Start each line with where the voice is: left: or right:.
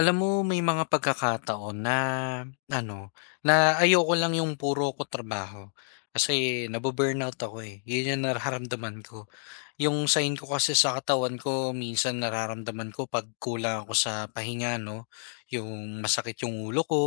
left: Alam mo may mga pagkakataon na ano, na ayoko lang yung puro ko trabaho. Kasi nabu-burnout ako, eh, yun yung nararamdaman ko. Yung sign ko kasi sa katawan ko minsan nararamdaman ko 'pag kulang ako sa pahinga 'no, yung masakit yung ulo ko,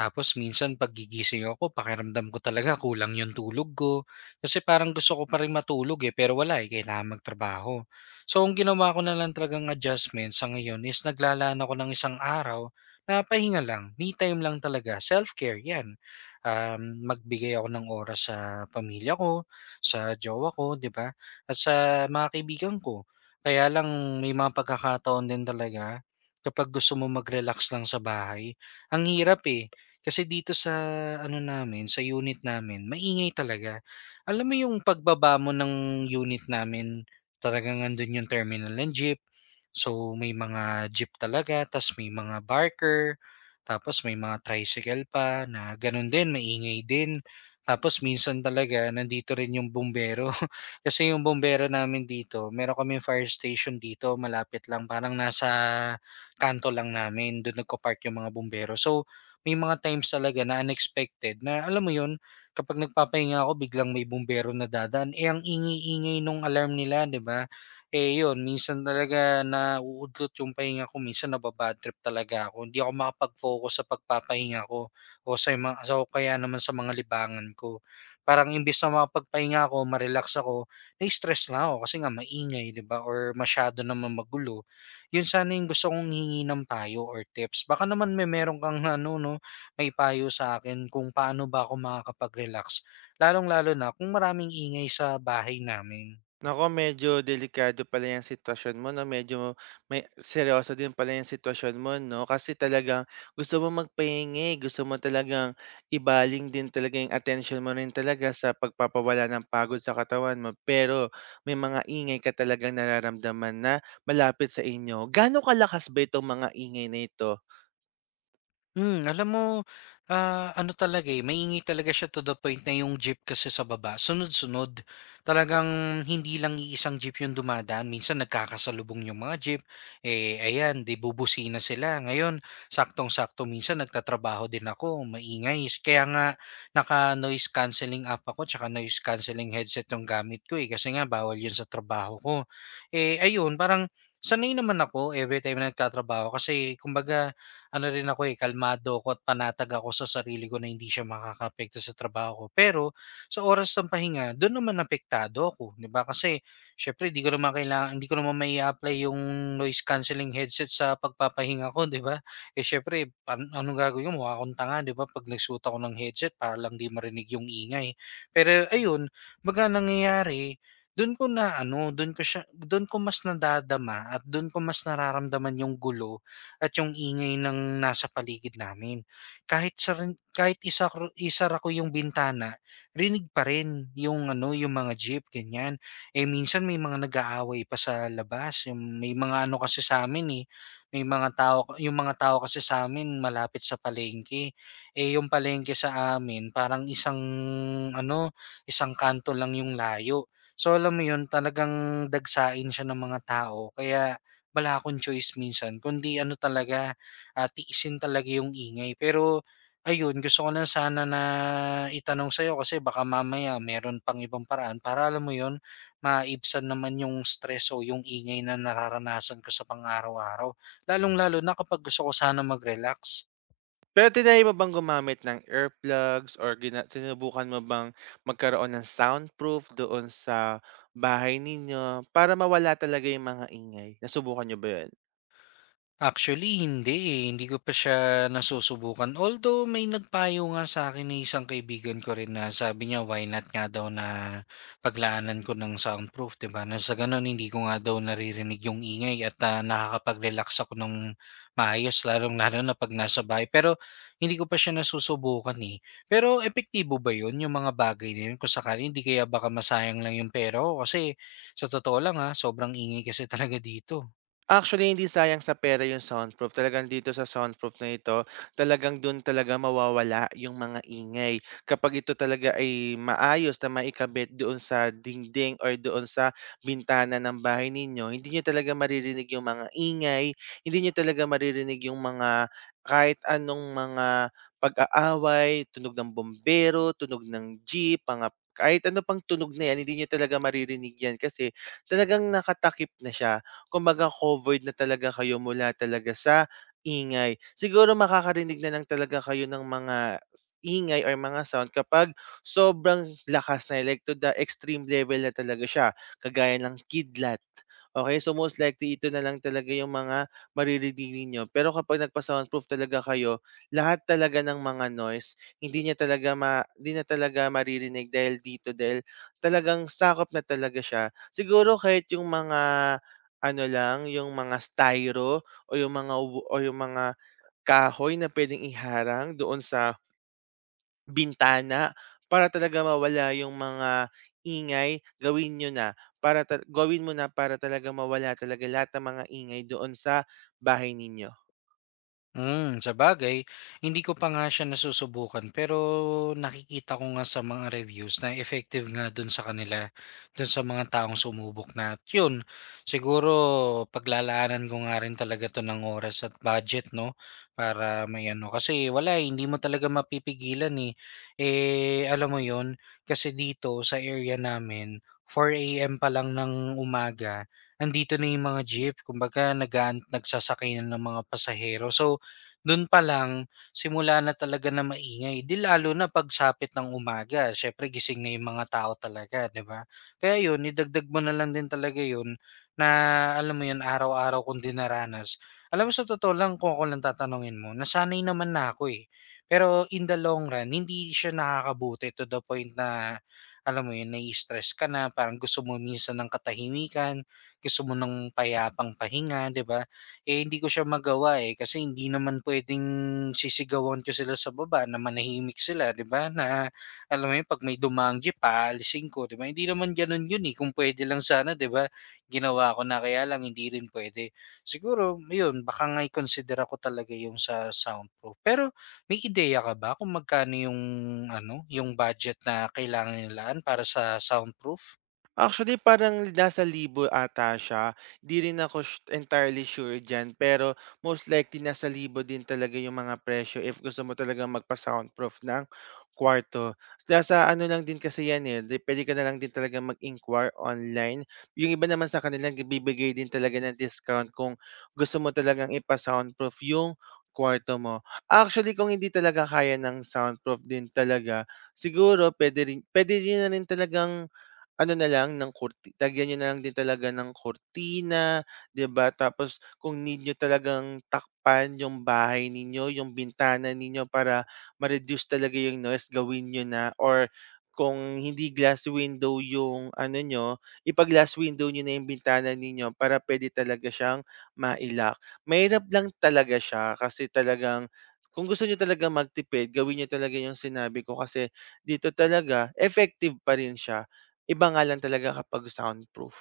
left: tapos minsan pagigising ako pakiramdam ko talaga kulang yung tulog ko, kasi parang gusto ko pa rin matulog, eh, pero wala, eh, kailangan magtrabaho. So ang ginawa ko na lang talagang adjustment sa ngayon is naglalaan ako ng isang araw na pahinga lang, me time lang talaga, self-care 'yan. Magbigay ako ng oras sa pamilya ko, sa jowa ko, 'di ba, at sa mga kaibigan ko. Kaya lang may mga pagkakataon din talaga kapag gusto mo mag-relax lang sa bahay, ang hirap, eh. Kasi dito sa ano namin, sa unit namin, maingay talaga. Alam mo yung pagbaba mo ng unit namin, talagang nandun yung terminal ng jeep. So may mga jeep talaga, tas may mga barker, tapos may mga tricycle pa na ganun din, maingay din. Tapos minsan talaga nandito rin yung bumbero. Kasi yung bumbero namin dito, meron kami fire station dito, malapit lang, parang nasa kanto lang namin, doon nagko-park yung mga bumbero. So may mga times talaga na unexpected na alam mo 'yun, kapag nagpapahinga ako biglang may bumbero na dadaan, eh, ang ingay-ingay nung alarm nila, 'di ba? Eh, 'yun minsan talaga na uudlot yung pahinga ko, minsan naba-bad trip talaga ako, hindi ako makapag-focus sa pagpapahinga ko o kaya naman sa mga libangan ko. Parang imbes na makapagpahinga ako, ako, na-stress lang ako kasi nga maingay, 'di ba, or masyado namang magulo, yun sana yung gusto kong hingi ng payo or tips. Baka naman meron kang ano, no, may payo sa akin kung paano ba ako makakapag-relax. Lalong-lalo na kung maraming ingay sa bahay namin.
right: Naku, medyo delikado pala 'yang sitwasyon mo 'no, medyo may seryoso din pala 'yang sitwasyon mo 'no, kasi talagang gusto mo magpahingi, gusto mo talagang ibaling din talaga 'yung atensyon mo rin talaga sa pagpapawala ng pagod sa katawan mo, pero may mga ingay ka talagang nararamdaman na malapit sa inyo. Gaano kalakas ba itong mga ingay na ito?
left: Hmm, alam mo, ano talaga, eh, maingay talaga siya to the point na yung jeep kasi sa baba, sunod-sunod. Talagang hindi lang iisang jeep yung dumadaan. Minsan nagkakasalubong yung mga jeep. Eh, ayan, di bubusina sila. Ngayon, saktong-sakto minsan nagtatrabaho din ako, maingay. Kaya nga, naka-noise cancelling app ako, tsaka noise cancelling headset yung gamit ko eh. Kasi nga, bawal yun sa trabaho ko. Eh, ayun, parang sanay naman ako every time na nagtatrabaho kasi kumbaga ano rin ako, eh, kalmado ako at panatag ako sa sarili ko na hindi siya makakaapekto sa trabaho ko. Pero sa oras ng pahinga, do'n naman apektado ako, 'di ba? Kasi siyempre hindi ko naman mai apply yung noise cancelling headset sa pagpapahinga ko, 'di ba? Eh, siyempre anong gagawin ko, mukha akong tanga, 'di ba, 'pag nagsuot ako ng headset para lang 'di marinig yung ingay. Pero ayun, 'baga nangyayari, do'n ko na ano, do'n ko siya do'n ko mas nadadama at do'n ko mas nararamdaman yung gulo at yung ingay ng nasa paligid namin. Kahit sar Kahit isara ko yung bintana, rinig pa rin yung ano, yung mga jeep, ganyan. Eh, minsan may mga nag-aaway pa sa labas, yung may mga ano kasi sa amin eh, may mga tao yung mga tao kasi sa amin malapit sa palengke. Eh, yung palengke sa amin parang isang ano, isang kanto lang yung layo. So, alam mo yun, talagang dagsain siya ng mga tao kaya wala akong choice minsan kundi ano talaga, tiisin talaga yung ingay. Pero ayun, gusto ko lang sana na itanong sa'yo kasi baka mamaya meron pang ibang paraan para alam mo yun, maibsan naman yung stress o yung ingay na nararanasan ko sa pang-araw-araw. Lalong-lalo na kapag gusto ko sana mag-relax.
right: Pero tinry mo bang gumamit ng earplugs or sinubukan mo bang magkaroon ng soundproof doon sa bahay ninyo para mawala talaga yung mga ingay? Nasubukan niyo ba yun?
left: Actually, hindi eh. Hindi ko pa siya nasusubukan. Although may nagpayo nga sa'kin na isang kaibigan ko rin na sabi niya, why not nga daw na paglaanan ko ng soundproof, 'di ba? Na sa gano'n hindi ko nga daw naririnig yung ingay at, nakakapag-relax ako ng maayos lalong-lalo na 'pag nasa bahay. Pero hindi ko pa siya nasusubukan, eh. Pero epektibo ba 'yun, yung mga bagay na 'yun kung sakali? Hindi kaya baka masayang lang yung pero kasi sa totoo lang, sobrang ingay kasi talaga dito.
right: Actually, hindi sayang sa pera yung soundproof. Talagang dito sa soundproof na ito, talagang dun talaga mawawala yung mga ingay. Kapag ito talaga ay maayos na maikabit doon sa dingding or doon sa bintana ng bahay ninyo, hindi nyo talaga maririnig yung mga ingay, hindi nyo talaga maririnig yung mga kahit anong mga pag-aaway, tunog ng bombero, tunog ng jeep, mga kahit ano pang tunog na yan, hindi nyo talaga maririnig yan kasi talagang nakatakip na siya, kumbaga covered na talaga kayo mula talaga sa ingay. Siguro makakarinig na lang talaga kayo ng ingay or mga sound kapag sobrang lakas na, like to the extreme level na talaga siya, kagaya ng kidlat. Okay, so most likely ito na lang talaga yung mga maririnig ninyo. Pero kapag nagpa-soundproof talaga kayo, lahat talaga ng mga noise, hindi na talaga maririnig dahil dito dahil talagang sakop na talaga siya. Siguro kahit yung mga ano lang, yung mga styro o yung mga ubo o yung mga kahoy na puwedeng iharang doon sa bintana para talaga mawala yung mga ingay, gawin niyo na, para ta gawin mo na para talaga mawala talaga lahat ng mga ingay doon sa bahay ninyo.
left: Hmm, sabagay, hindi ko pa nga siya nasusubukan pero nakikita ko nga sa mga reviews na effective nga dun sa kanila, dun sa mga taong sumubok na at yun, siguro paglalaanan ko nga rin talaga 'to ng oras at budget 'no, para may ano kasi wala, eh, hindi mo talaga mapipigilan, eh. Eh, alam mo yun, kasi dito sa area namin 4:00 AM pa lang ng umaga, andito na yung mga jeep kumbaga nagsasakay na ng mga pasahero. So dun pa lang simula na talaga na maingay, 'di lalo na pagsapit ng umaga siyempre gising na yung mga tao talaga, 'di ba? Kaya yun idagdag mo na lang din talaga yun na alam mo yun araw-araw kong dinaranas. Alam mo sa totoo lang kung ako lang tatanungin mo, nasanay naman na ako, eh. Pero in the long run hindi siya nakakabuti to the point na alam mo yun nai-stress ka na, parang gusto mo minsan ng katahimikan, gusto mo ng payapang pahinga, 'di ba? Eh, hindi ko siya magawa, eh, kasi hindi naman puwedeng sisigawan ko sila sa baba na manahimik sila, 'di ba, na alam mo 'yun, 'pag may dumaang jeep aalisin ko, 'di ba, hindi naman gano'n 'yun, eh, kung puwede lang sana, 'di ba, ginawa ko na, kaya lang hindi rin puwede. Siguro ayun, baka nga i-consider ko talaga yung sa soundproof. Pero may ideya ka ba kung magkano yung ano, yung budget na kailangan nilaan para sa soundproof?
right: Actually, parang nasa 1,000 ata siya. 'Di rin ako entirely sure diyan, pero most likely nasa 1,000 din talaga yung mga presyo if gusto mo talaga magpa-soundproof ng kwarto. Nasa ano lang din kasi 'yan, eh, di puwede ka na lang din talaga mag-inquire online. Yung iba naman sa kanila nagbibigay din talaga ng discount kung gusto mo talagang ipa-soundproof yung kuwarto mo. Actually, kung hindi talaga kaya ng soundproof din talaga, siguro puwede niyo na rin talagang ano na lang ng kurti lagyan niyo na lang din talaga ng kurtina, 'di ba? Tapos kung need niyo talagang takpan yung bahay ninyo, yung bintana ninyo para ma-reduce talaga yung noise, gawin niyo na, or kung hindi glass window yung ano niyo, ipa-glass window niyo na yung bintana ninyo para puwede talaga siyang mailak. Mahirap lang talaga siya kasi talagang kung gusto niyo talaga magtipid, gawin niyo talaga yung sinabi ko kasi dito talaga effective pa rin siya. Iba nga lang talaga kapag soundproof.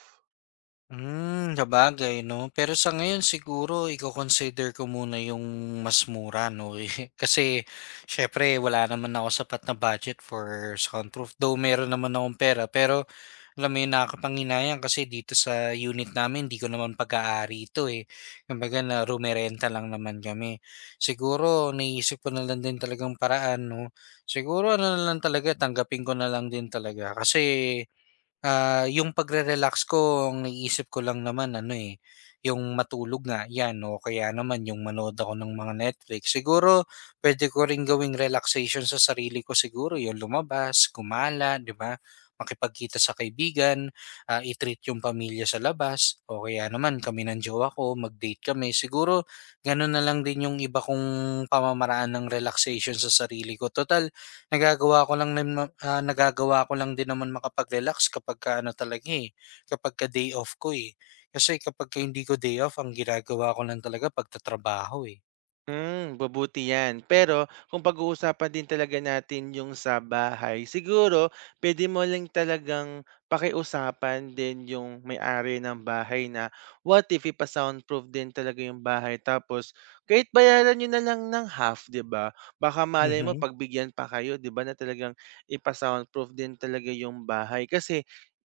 left: Hmm, sabagay 'no. Pero sa ngayon siguro iko-consider ko muna yung mas mura 'no, eh, kasi siyempre wala naman ako sapat na budget for soundproof. Though meron naman akong pera, pero alam mo yun, nakakapanghinayang kasi dito sa unit namin hindi ko naman pag-aari ito, eh. Kumbaga na rumerenta lang naman kami. Siguro naisip ko na lang din talagang paraan 'no, siguro ano na lang talaga, tanggapin ko na lang din talaga kasi yung pagre-relax ko ang naiisip ko lang naman ano, eh, yung matulog nga 'yan o kaya naman yung manood ako ng mga Netflix. Siguro pwede ko rin gawing relaxation sa sarili ko siguro yung lumabas, gumala, 'di ba, makipagkita sa kaibigan, i-treat yung pamilya sa labas o kaya naman kami ng jowa ko mag-date kami. Siguro gano'n na lang din yung iba kong pamamaraan ng relaxation sa sarili ko. Nagagawa ko lang din naman makapag-relax kapagka ano talaga, eh, kapagka day off ko, eh. Kasi kapagka hindi ko day off ang ginagawa ko lang talaga pagtatrabaho, eh.
right: Babuti 'yan. Pero kung pag-uusapan din talaga natin yung sa bahay, siguro puwede mo lang talagang pakiusapan din yung may-ari ng bahay na, what if ipa-soundproof din talaga yung bahay tapos kahit bayaran niyo na lang ng half, 'di ba? Baka malay mo
left: Mhm.
right: pagbigyan pa kayo, 'di ba, na talagang ipa-soundproof din talaga yung bahay. Kasi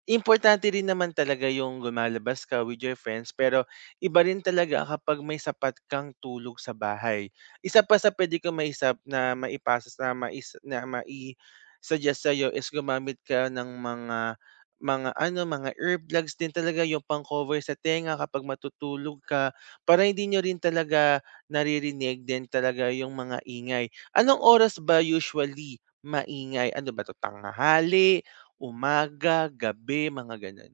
right: importante rin naman talaga yung lumalabas ka with your friends pero iba rin talaga kapag may sapat kang tulog sa bahay. Isa pa sa puwede kong maisab na maipasa na mais na mai-suggest sa'yo is gumamit ka ng mga ano, mga earplugs din talaga, yung pang-cover sa tenga kapag matutulog ka, para hindi niyo rin talaga naririnig din talaga yung mga ingay. Anong oras ba usually maingay? Ano ba 'to, tanghali, umaga, gabi, mga gano'n?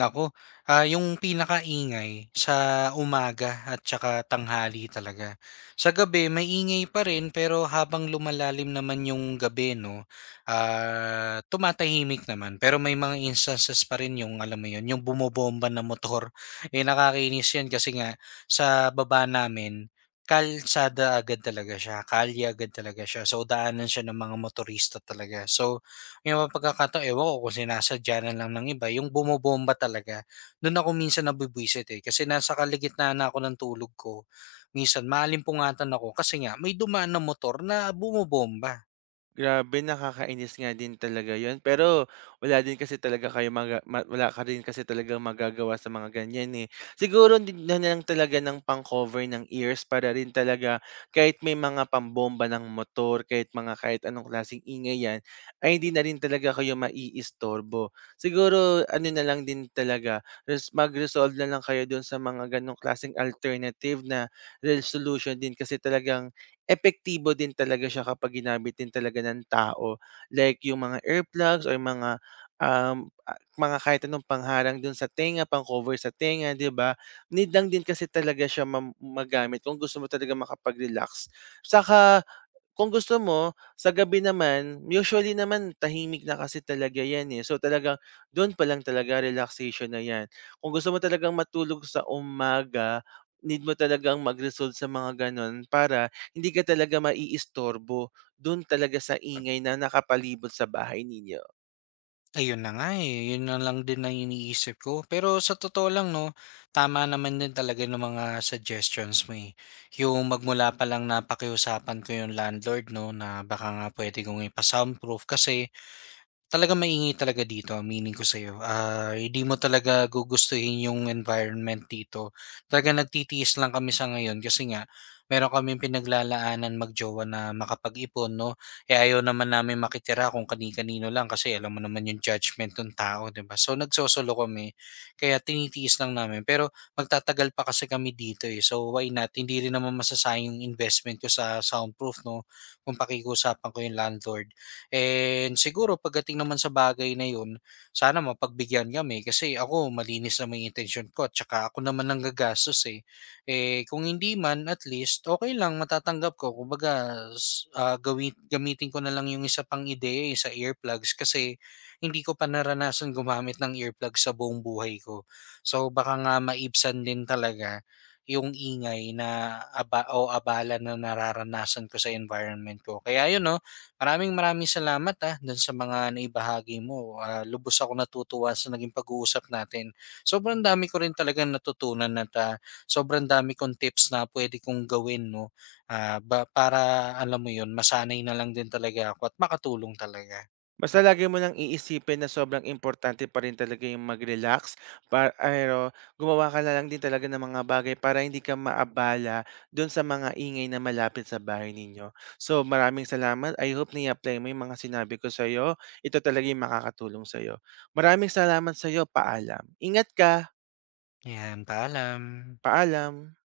left: Nako, yung pinakaingay sa umaga at saka tanghali talaga. Sa gabi maingay pa rin pero habang lumalalim naman yung gabi 'no, tumatahimik naman. Pero may mga instances pa rin yung alam mo yun, yung bumobomba na motor. Eh, nakakainis yun kasi nga sa baba namin, kalsada agad talaga siya, kalye agad talaga siya. So, daanan siya ng mga motorista talaga. So may mga pagkakataon, ewan ko kung sinasadya na lang ng iba, yung bumobomba talaga. Do'n ako minsan nabubwisit, eh, kasi nasa kalagitnaan na ako ng tulog ko. Minsan maalimpungatan ako kasi nga may dumaan na motor na bumobomba.
right: Grabe, nakakainis nga din talaga 'yun, pero wala ka rin kasi talaga magagawa sa mga ganiyan, eh. Siguro hindi na lang talaga ng pang-cover ng ears para rin talaga kahit may mga pambomba ng motor, kahit anong klaseng ingay 'yan, ay hindi na rin talaga kayo maiistorbo. Siguro ano na lang din talaga, mag-resolve na lang kayo do'n sa mga gano'ng klaseng alternative na resolution din kasi talagang epektibo din talaga siya kapag ginamit din talaga ng tao. Like yung mga earplugs or mga, mga kahit anong pangharang dun sa tenga, pang-cover sa tenga, 'di ba? Need lang din kasi talaga siya magamit kung gusto mo talaga makapag-relax. Saka kung gusto mo, sa gabi naman, usually naman tahimik na kasi talaga 'yan, eh. So, talagang do'n pa lang talaga relaxation na 'yan. Kung gusto mo talagang matulog sa umaga, need mo talagang mag-resolve sa mga gano'n para hindi ka talaga maiistorbo do'n talaga sa ingay na nakapalibot sa bahay ninyo.
left: Ayun na nga, eh, yun na lang din ang iniisip ko. Pero sa totoo lang 'no, tama naman din talaga yung mga suggestions mo, eh. Yung magmula pa lang napakiusapan ko yung landlord 'no, na baka nga puwede kong ipa-soundproof kasi maingay talaga dito aminin ko sa'yo, hindi mo talaga gugustuhin yung environment dito. Talaga nagtitiis lang kami sa ngayon kasi nga meron kami pinaglalaanan na makapag-ipon 'no, eh, ayaw naman namin makitira kung kani-kanino lang kasi alam mo naman yung judgment ng tao 'di ba? So, nagsosolo kami kaya tinitiis lang namin pero magtatagal pa kasi kami dito, eh, so why not? Hindi rin naman masasayang yung investment ko sa soundproof 'no, kung pakikiusapan ko yung landlord. And siguro pagdating naman sa bagay na yun, sana mapagbigyan kami kasi ako malinis naman yung intention ko at saka ako naman ang gagastos eh. Eh kung hindi man at least okay lang matatanggap ko kumbaga s ah, gawin gamitin ko na lang yung isa pang ideya, eh, sa earplugs kasi hindi ko pa naranasan gumamit ng earplugs sa buong buhay ko. So baka nga maibsan din talaga yung ingay na abala na nararanasan ko sa environment ko. Kaya yun 'no, Maraming maraming salamat ah, dun sa mga naibahagi mo. Ah, lubos ako natutuwa sa naging pag-uusap natin. Sobrang dami ko rin talagang natutunan at ah, sobrang dami kong tips na pwede kong gawin no. Para alam mo 'yun, masanay na lang din talaga ako at makatulong talaga.
right: Basta lagi mo lang iisipin na sobrang importante pa rin talaga yung mag-relax pa pero gumawa ka na lang din talaga ng mga bagay para hindi ka maabala dun sa mga ingay na malapit sa bahay ninyo. So, maraming salamat. I hope nai-apply mo yung mga sinabi ko sa'yo. Ito talaga yung makakatulong sa'yo. Maraming salamat sa'yo. Paalam. Ingat ka.
left: Ayan, paalam.
right: Paalam.